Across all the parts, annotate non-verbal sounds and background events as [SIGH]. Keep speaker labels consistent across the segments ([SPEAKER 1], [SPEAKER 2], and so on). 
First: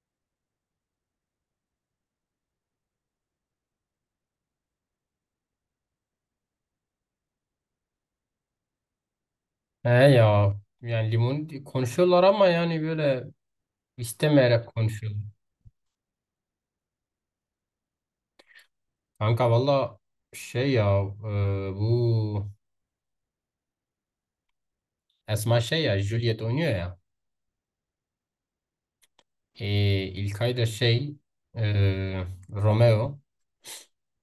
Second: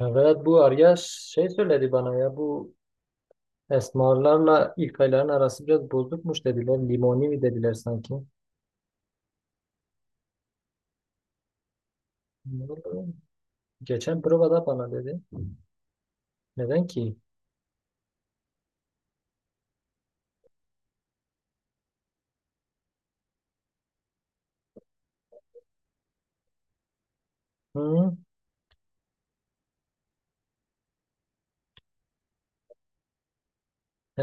[SPEAKER 1] Evet bu arya şey söyledi bana ya bu esmarlarla ilk ayların arası biraz bozukmuş dediler. Limoni mi dediler sanki.
[SPEAKER 2] He ya, yani limon konuşuyorlar ama
[SPEAKER 1] Ne
[SPEAKER 2] yani
[SPEAKER 1] oldu?
[SPEAKER 2] böyle
[SPEAKER 1] Geçen provada
[SPEAKER 2] istemeyerek
[SPEAKER 1] bana
[SPEAKER 2] konuşuyorlar.
[SPEAKER 1] dedi. Neden ki?
[SPEAKER 2] Kanka valla şey ya bu Esma şey ya Juliet oynuyor ya.
[SPEAKER 1] Hı?
[SPEAKER 2] E, İlkay da şey e, Romeo
[SPEAKER 1] He.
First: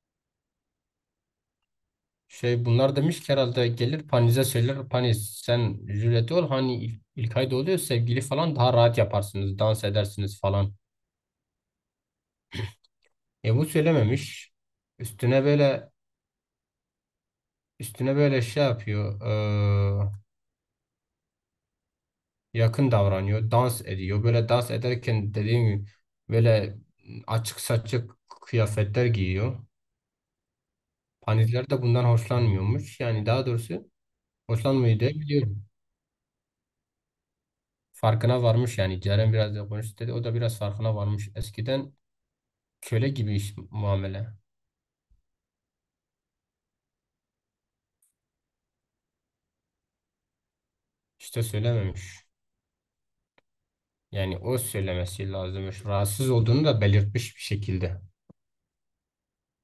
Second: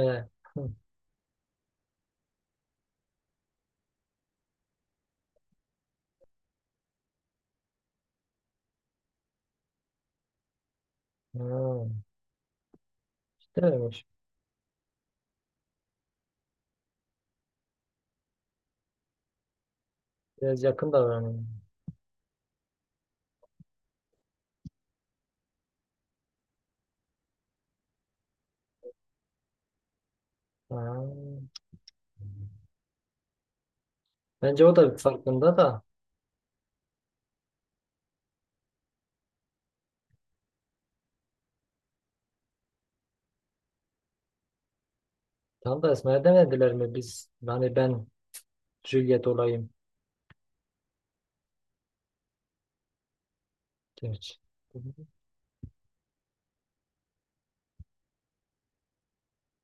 [SPEAKER 1] Hı.
[SPEAKER 2] şey bunlar demiş ki herhalde gelir Paniz'e söyler Paniz sen Juliet ol hani İlkay da oluyor sevgili falan daha rahat yaparsınız dans edersiniz falan.
[SPEAKER 1] Ha. İşte
[SPEAKER 2] Bu
[SPEAKER 1] öyleymiş.
[SPEAKER 2] söylememiş. Üstüne böyle üstüne böyle şey yapıyor. e,
[SPEAKER 1] Biraz yakın davranıyor.
[SPEAKER 2] Yakın davranıyor, dans ediyor. Böyle dans ederken dediğim gibi böyle açık saçık kıyafetler giyiyor.
[SPEAKER 1] Ha.
[SPEAKER 2] Panizler de bundan hoşlanmıyormuş. Yani daha doğrusu
[SPEAKER 1] Bence o da
[SPEAKER 2] hoşlanmıyor diye
[SPEAKER 1] farkında
[SPEAKER 2] biliyorum.
[SPEAKER 1] da.
[SPEAKER 2] Farkına varmış yani. Ceren biraz da konuştu dedi. O da biraz farkına varmış. Eskiden köle gibi muamele.
[SPEAKER 1] Tam da Esma'ya demediler mi biz? Hani ben Juliet olayım.
[SPEAKER 2] İşte söylememiş. Yani
[SPEAKER 1] Gerçi.
[SPEAKER 2] o söylemesi lazımmış. Rahatsız olduğunu da belirtmiş bir şekilde.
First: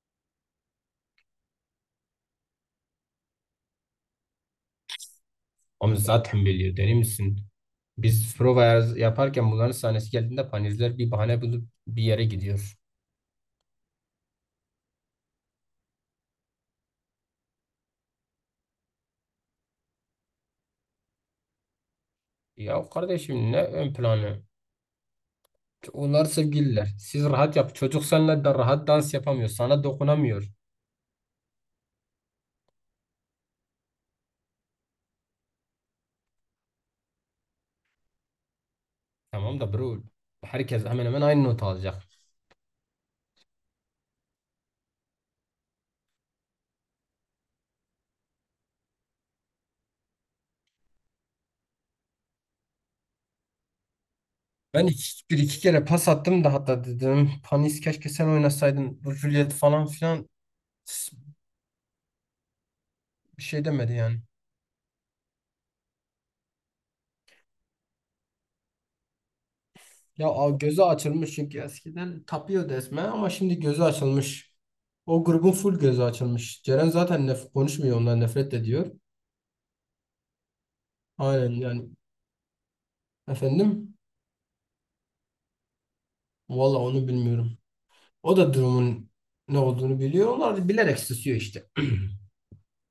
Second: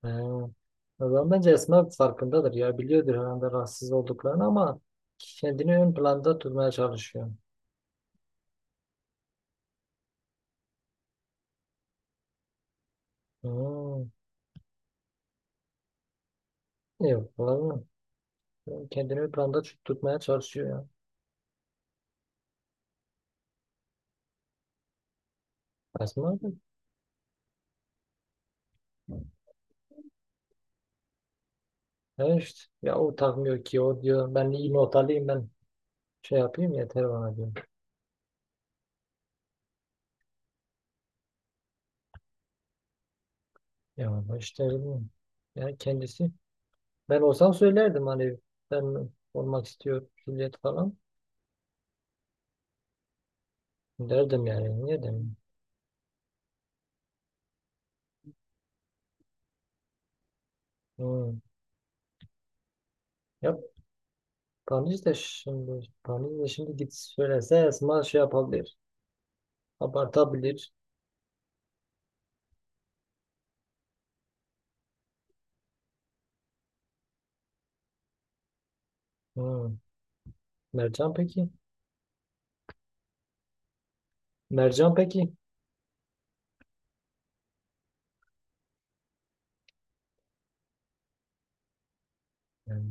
[SPEAKER 1] He. O zaman bence Esma farkındadır ya. Biliyordur herhalde rahatsız olduklarını ama kendini ön
[SPEAKER 2] Onu
[SPEAKER 1] planda
[SPEAKER 2] zaten
[SPEAKER 1] tutmaya
[SPEAKER 2] biliyor, deli
[SPEAKER 1] çalışıyor.
[SPEAKER 2] misin? Biz prova yaparken bunların sahnesi geldiğinde panizler bir bahane bulup bir yere gidiyor.
[SPEAKER 1] Hmm. Yok falan. Kendini ön planda tutmaya çalışıyor ya.
[SPEAKER 2] Ya kardeşim, ne ön planı? Onlar
[SPEAKER 1] Esma da.
[SPEAKER 2] sevgililer. Siz rahat yap. Çocuk seninle de rahat dans yapamıyor. Sana dokunamıyor.
[SPEAKER 1] Ya işte. Ya o takmıyor ki o diyor. Ben iyi not alayım, ben şey yapayım yeter bana diyor.
[SPEAKER 2] Tamam da bro. Herkes hemen hemen aynı notu alacak.
[SPEAKER 1] Ya ama işte bilmiyorum. Ya kendisi. Ben olsam söylerdim hani ben olmak istiyorum, hürriyet falan. Derdim yani. Niye demiyorum.
[SPEAKER 2] Bir iki kere pas attım da hatta dedim. Panis keşke sen oynasaydın. Bu Juliet falan filan s-
[SPEAKER 1] Hmm.
[SPEAKER 2] bir
[SPEAKER 1] Ya
[SPEAKER 2] şey demedi yani.
[SPEAKER 1] Tanrıç da şimdi git söylese Esma şey yapabilir.
[SPEAKER 2] Ya
[SPEAKER 1] Abartabilir.
[SPEAKER 2] gözü açılmış çünkü eskiden tapıyordu esme ama şimdi gözü açılmış. O grubun full gözü açılmış. Ceren zaten konuşmuyor, ondan nefret ediyor.
[SPEAKER 1] Hmm. Mercan peki?
[SPEAKER 2] Aynen yani, efendim
[SPEAKER 1] Mercan peki?
[SPEAKER 2] valla onu bilmiyorum. O da durumun ne olduğunu biliyor. Onlar da bilerek susuyor işte. [CLEARS THROAT]
[SPEAKER 1] Yani,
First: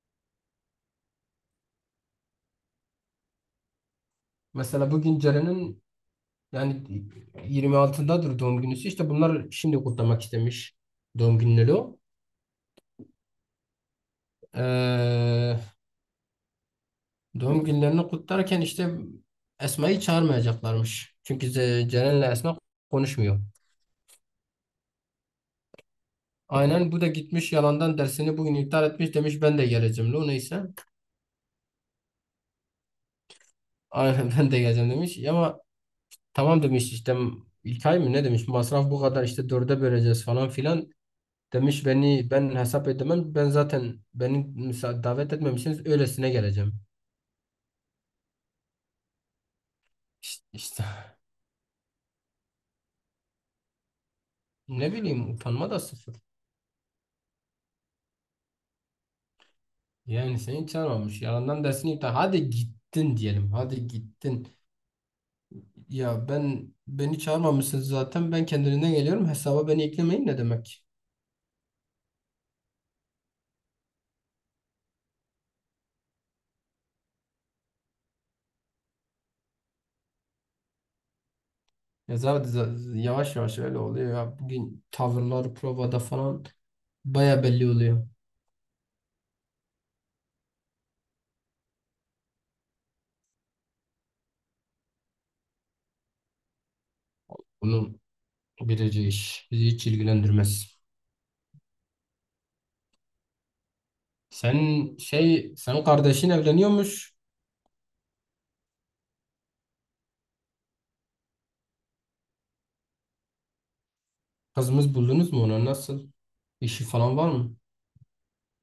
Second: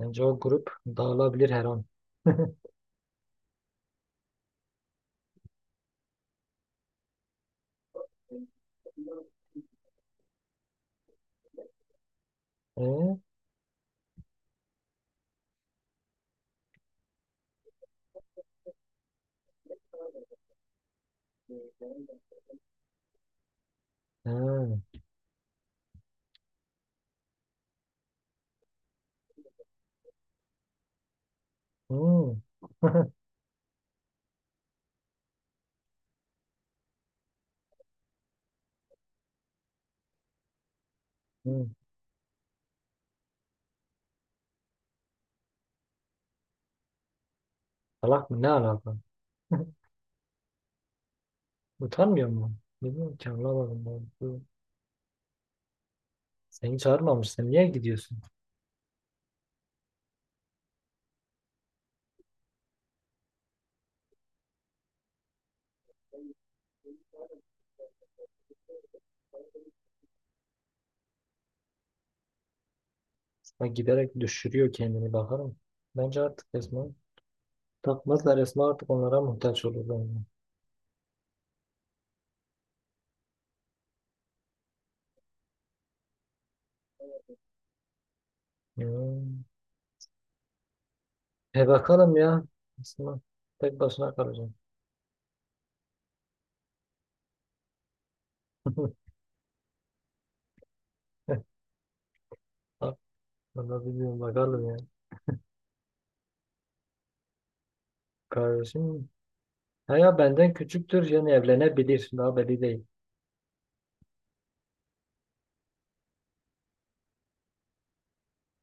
[SPEAKER 1] bence o grup dağılabilir her an.
[SPEAKER 2] Mesela bugün Ceren'in yani 26'dadır doğum günüsü. İşte bunlar şimdi kutlamak istemiş, doğum günleri o.
[SPEAKER 1] Ee?
[SPEAKER 2] Ee, Doğum günlerini kutlarken işte Esma'yı çağırmayacaklarmış. Çünkü Ceren'le Esma konuşmuyor.
[SPEAKER 1] Ha.
[SPEAKER 2] Aynen bu da gitmiş, yalandan dersini bugün iptal etmiş, demiş ben de geleceğim. O neyse.
[SPEAKER 1] Hmm. [LAUGHS]
[SPEAKER 2] Aynen [LAUGHS] ben de geleceğim demiş. Ama tamam demiş işte, İlkay mı ne demiş masraf bu kadar işte dörde böleceğiz falan filan.
[SPEAKER 1] Hmm.
[SPEAKER 2] Demiş beni ben hesap edemem, ben zaten beni davet etmemişsiniz, öylesine geleceğim.
[SPEAKER 1] Salak mı? Ne alaka? [LAUGHS]
[SPEAKER 2] İşte,
[SPEAKER 1] Utanmıyor mu? Bilmiyorum ki, anlamadım ben. Bu-
[SPEAKER 2] ne bileyim utanma da sıfır.
[SPEAKER 1] Seni çağırmamış. Sen niye gidiyorsun?
[SPEAKER 2] Yani seni çağırmamış. Yalandan dersini iptal. Hadi gittin diyelim. Hadi gittin. Ya ben beni çağırmamışsınız zaten. Ben kendiliğinden geliyorum. Hesaba beni eklemeyin ne demek?
[SPEAKER 1] Esma giderek düşürüyor kendini, bakarım. Bence artık Esma takmazlar. Esma artık onlara muhtaç olur bence.
[SPEAKER 2] Ya zaten yavaş yavaş öyle oluyor ya. Bugün tavırlar provada falan baya belli oluyor.
[SPEAKER 1] Hmm. E bakalım ya. Aslında tek başına kalacağım.
[SPEAKER 2] Bunun
[SPEAKER 1] [LAUGHS]
[SPEAKER 2] bileceği iş. Bizi hiç ilgilendirmez.
[SPEAKER 1] Vallahi bilmiyorum, bakalım ya.
[SPEAKER 2] Sen kardeşin evleniyormuş.
[SPEAKER 1] Kardeşim. Ha ya benden küçüktür yani evlenebilir. Daha belli değil.
[SPEAKER 2] Kızımız buldunuz mu ona? Nasıl? İşi falan var mı?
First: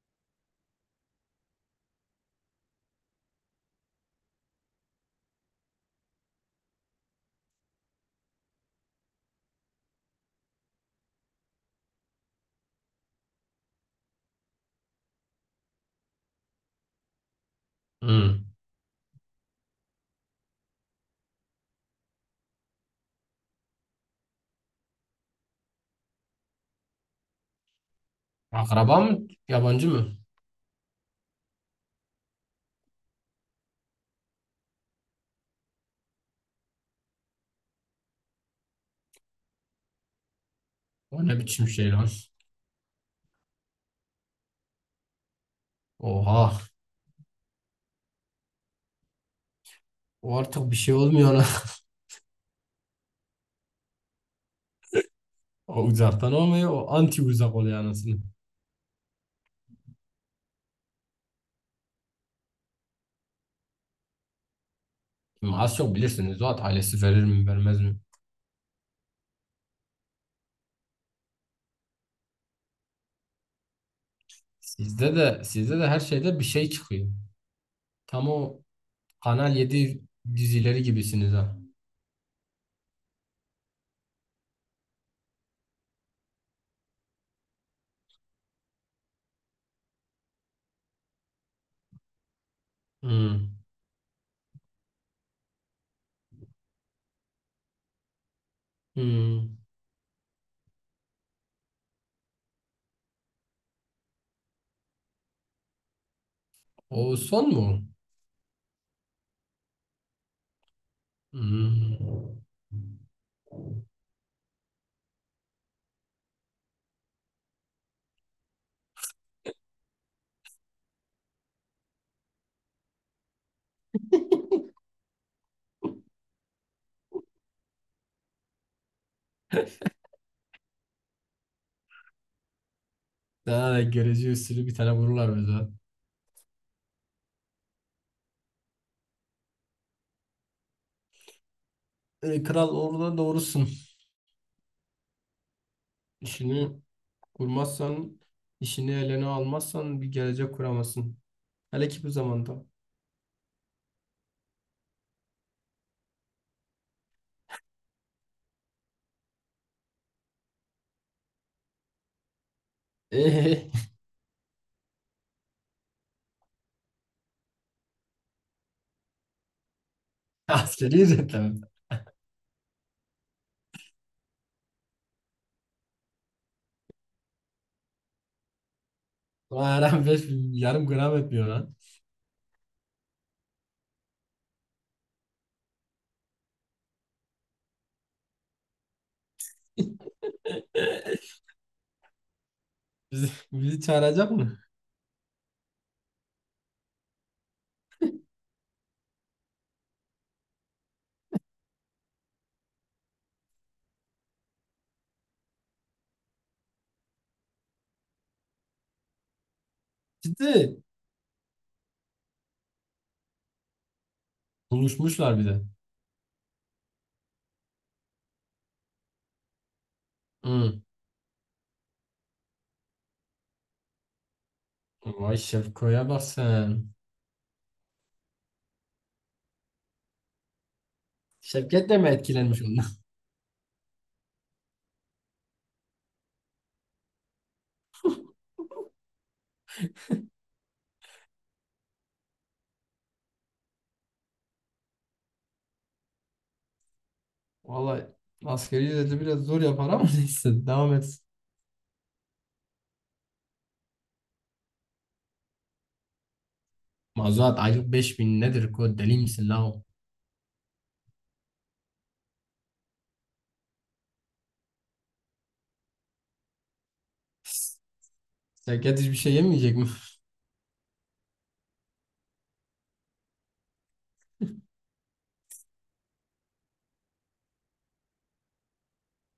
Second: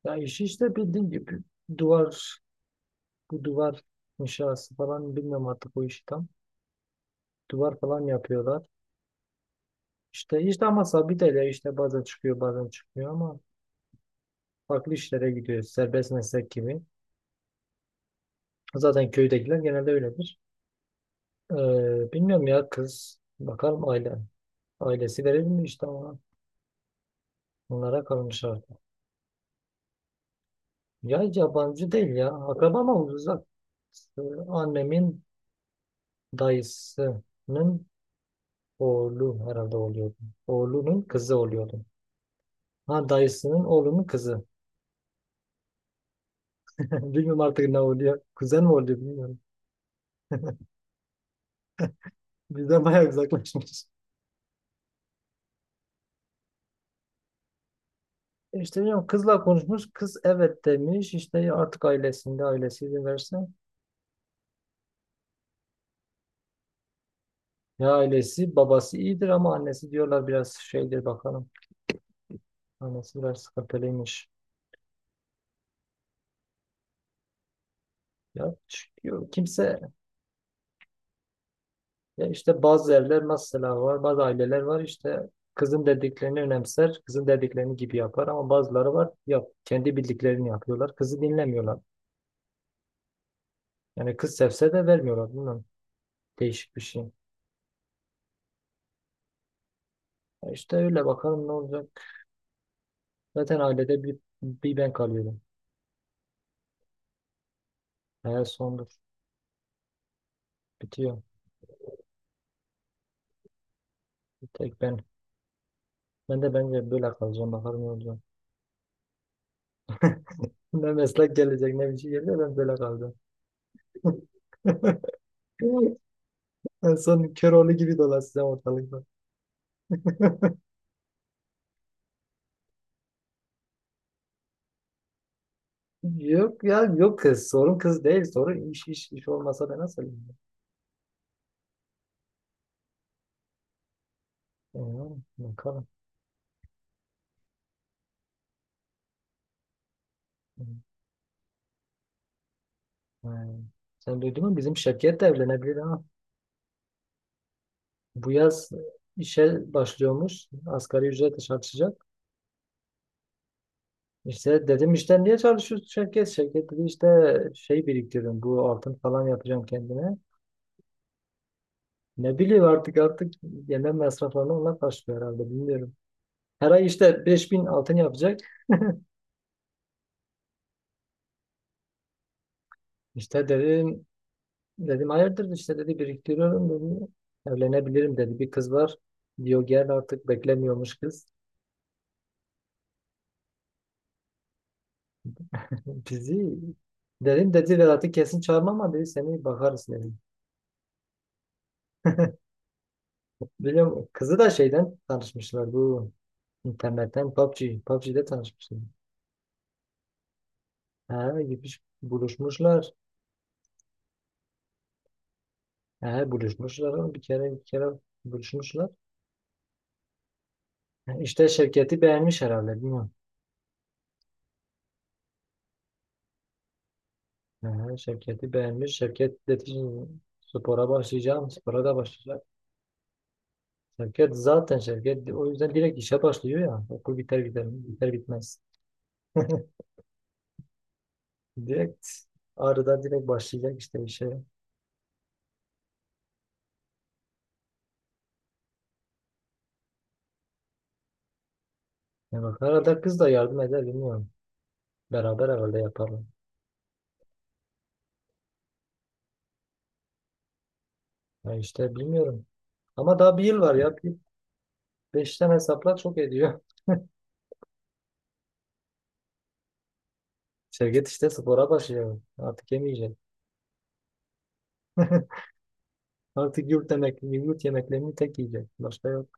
[SPEAKER 1] Ya işi işte bildiğin gibi duvar, bu duvar inşası falan, bilmiyorum artık o işi tam. Duvar falan yapıyorlar. İşte işte ama sabit ele, işte bazen çıkıyor bazen çıkmıyor ama farklı işlere gidiyor. Serbest meslek gibi.
[SPEAKER 2] Hı.
[SPEAKER 1] Zaten köydekiler genelde öyledir. Bilmiyorum ya kız. Bakalım aile. Ailesi verir mi işte ona? Bunlara kalmış artık.
[SPEAKER 2] Akraba mı? Yabancı mı?
[SPEAKER 1] Ya yabancı değil ya. Akraba ama uzak. Ee, Annemin dayısının oğlu herhalde oluyordu. Oğlunun
[SPEAKER 2] O
[SPEAKER 1] kızı
[SPEAKER 2] ne biçim
[SPEAKER 1] oluyordu.
[SPEAKER 2] şey lan?
[SPEAKER 1] Ha, dayısının oğlunun kızı.
[SPEAKER 2] Oha.
[SPEAKER 1] [LAUGHS] Bilmiyorum artık ne oluyor. Kuzen mi oluyor bilmiyorum.
[SPEAKER 2] O artık bir şey olmuyor ona. [LAUGHS]
[SPEAKER 1] Bizden bayağı uzaklaşmış.
[SPEAKER 2] O uzaktan olmuyor. O anti uzak oluyor anasını.
[SPEAKER 1] E İşte bilmiyorum, kızla konuşmuş. Kız evet demiş. İşte artık ailesi izin verse.
[SPEAKER 2] Şimdi az çok bilirsiniz. Zuhat ailesi verir mi vermez
[SPEAKER 1] Ya
[SPEAKER 2] mi?
[SPEAKER 1] ailesi, babası iyidir ama annesi diyorlar biraz şeydir, bakalım. Annesi biraz sıkıntılıymış.
[SPEAKER 2] Sizde de her şeyde bir şey çıkıyor. Tam
[SPEAKER 1] Ya
[SPEAKER 2] o
[SPEAKER 1] çıkıyor.
[SPEAKER 2] Kanal
[SPEAKER 1] Kimse
[SPEAKER 2] yedi dizileri gibisiniz ha.
[SPEAKER 1] ya işte bazı evler mesela var, bazı aileler var, işte kızın dediklerini önemser, kızın dediklerini gibi yapar ama bazıları var yap, kendi bildiklerini yapıyorlar, kızı dinlemiyorlar.
[SPEAKER 2] Hmm.
[SPEAKER 1] Yani kız sevse de vermiyorlar, bilmiyorum. Değişik bir şey.
[SPEAKER 2] Hmm.
[SPEAKER 1] Ya işte öyle, bakalım ne olacak. Zaten ailede bir ben kalıyorum.
[SPEAKER 2] O son mu?
[SPEAKER 1] Hayat sondur, bitiyor.
[SPEAKER 2] Hmm.
[SPEAKER 1] Bir tek ben. Ben de bence böyle kalacağım, bakalım ne olacak. [LAUGHS] Ne meslek gelecek ne bir şey gelecek, ben böyle kalacağım. [LAUGHS] En son Köroğlu gibi dolaşacağım ortalıkta.
[SPEAKER 2] Sana da görece usulü bir tane vururlar bize.
[SPEAKER 1] Yok ya, yok kız. Sorun kız değil. Sorun iş, iş olmasa ben nasıl evlenirim?
[SPEAKER 2] E, kral orada doğrusun.
[SPEAKER 1] Bilmiyorum, bakalım.
[SPEAKER 2] İşini kurmazsan, işini eline almazsan bir gelecek kuramazsın. Hele ki bu zamanda.
[SPEAKER 1] Hmm. Sen duydun mu? Bizim Şevket de evlenebilir ha. Bu yaz işe başlıyormuş. Asgari ücretle çalışacak.
[SPEAKER 2] Ee,
[SPEAKER 1] İşte dedim işte niye çalışıyorsun Şevket? Şevket dedi işte şey, biriktiriyorum. Bu altın falan yapacağım kendime.
[SPEAKER 2] [LAUGHS] Askeri ücretle mi?
[SPEAKER 1] Ne bileyim artık, yemek masraflarını onlar karşılıyor herhalde. Bilmiyorum. Her ay işte 5000 altın yapacak.
[SPEAKER 2] Ulan her an 5.000, [LAUGHS] yarım gram etmiyor lan.
[SPEAKER 1] İşte dedim, dedim hayırdır, işte dedi biriktiriyorum dedi. Evlenebilirim dedi. Bir kız var. Diyor gel artık,
[SPEAKER 2] [LAUGHS]
[SPEAKER 1] beklemiyormuş kız.
[SPEAKER 2] Bizi çağıracak mı?
[SPEAKER 1] [LAUGHS] Bizi dedim, dedi Vedat'ı kesin çağırmam ama dedi seni bakarız dedim. Biliyorum, kızı da şeyden tanışmışlar, bu internetten, PUBG. PUBG'de tanışmışlar.
[SPEAKER 2] Ciddi.
[SPEAKER 1] Ha gitmiş buluşmuşlar.
[SPEAKER 2] Buluşmuşlar bir de.
[SPEAKER 1] Ha buluşmuşlar oğlum. Bir kere buluşmuşlar.
[SPEAKER 2] Hı.
[SPEAKER 1] Ha, İşte Şevket'i beğenmiş herhalde, bilmiyorum.
[SPEAKER 2] Vay Şevko'ya bak sen.
[SPEAKER 1] Ha, Şevket'i beğenmiş. Şevket dedi spora başlayacağım. Spora
[SPEAKER 2] Şevket
[SPEAKER 1] da
[SPEAKER 2] de mi
[SPEAKER 1] başlayacağım.
[SPEAKER 2] etkilenmiş ondan?
[SPEAKER 1] Şirket zaten, şirket o yüzden direkt işe başlıyor ya. Okul biter gider, biter bitmez. [LAUGHS] Direkt ağrıdan direkt başlayacak işte işe.
[SPEAKER 2] [LAUGHS] Vallahi askeri ücreti biraz zor yapar ama [LAUGHS] neyse devam et.
[SPEAKER 1] Ya bak arada kız da yardım eder, bilmiyorum. Beraber herhalde yaparlar.
[SPEAKER 2] Mazuat aylık 5.000 nedir ko, deli misin la o?
[SPEAKER 1] Ya işte bilmiyorum. Ama daha bir yıl var ya. Bir, beşten hesapla çok ediyor.
[SPEAKER 2] Şevket hiçbir şey yemeyecek mi?
[SPEAKER 1] [LAUGHS] Şirket işte spora başlıyor. Artık yemeyecek. [LAUGHS] Artık yurt yemek, yurt yemeklerini tek yiyecek. Başka yok.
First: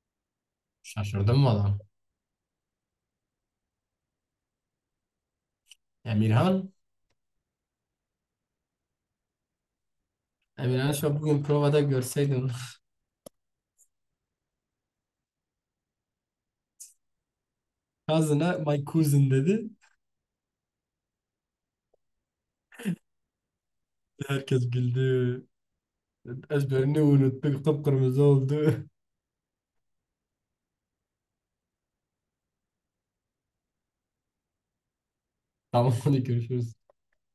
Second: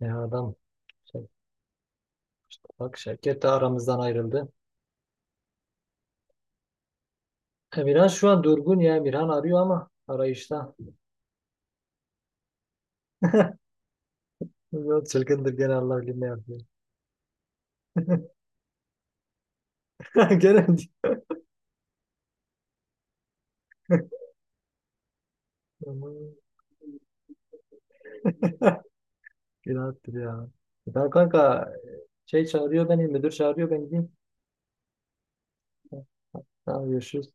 [SPEAKER 1] Ya adam
[SPEAKER 2] [LAUGHS]
[SPEAKER 1] şey,
[SPEAKER 2] Şaşırdım valla.
[SPEAKER 1] bak şirket de aramızdan ayrıldı.
[SPEAKER 2] Emirhan?
[SPEAKER 1] Emirhan şu an durgun ya. Emirhan arıyor ama arayışta.
[SPEAKER 2] Emirhan şu an bugün provada görseydin.
[SPEAKER 1] बहुत Çılgındır gene, Allah bilir ne yapıyor.
[SPEAKER 2] [LAUGHS] Kazına my cousin dedi.
[SPEAKER 1] [LAUGHS] Gene
[SPEAKER 2] Herkes güldü.
[SPEAKER 1] aman.
[SPEAKER 2] Ezberini unuttuk. Kıpkırmızı oldu.
[SPEAKER 1] [LAUGHS] günahtır ya. E tamam kanka, şey çağırıyor beni, müdür çağırıyor, ben gideyim.
[SPEAKER 2] [LAUGHS] Tamam hadi görüşürüz.
[SPEAKER 1] Tamam, görüşürüz.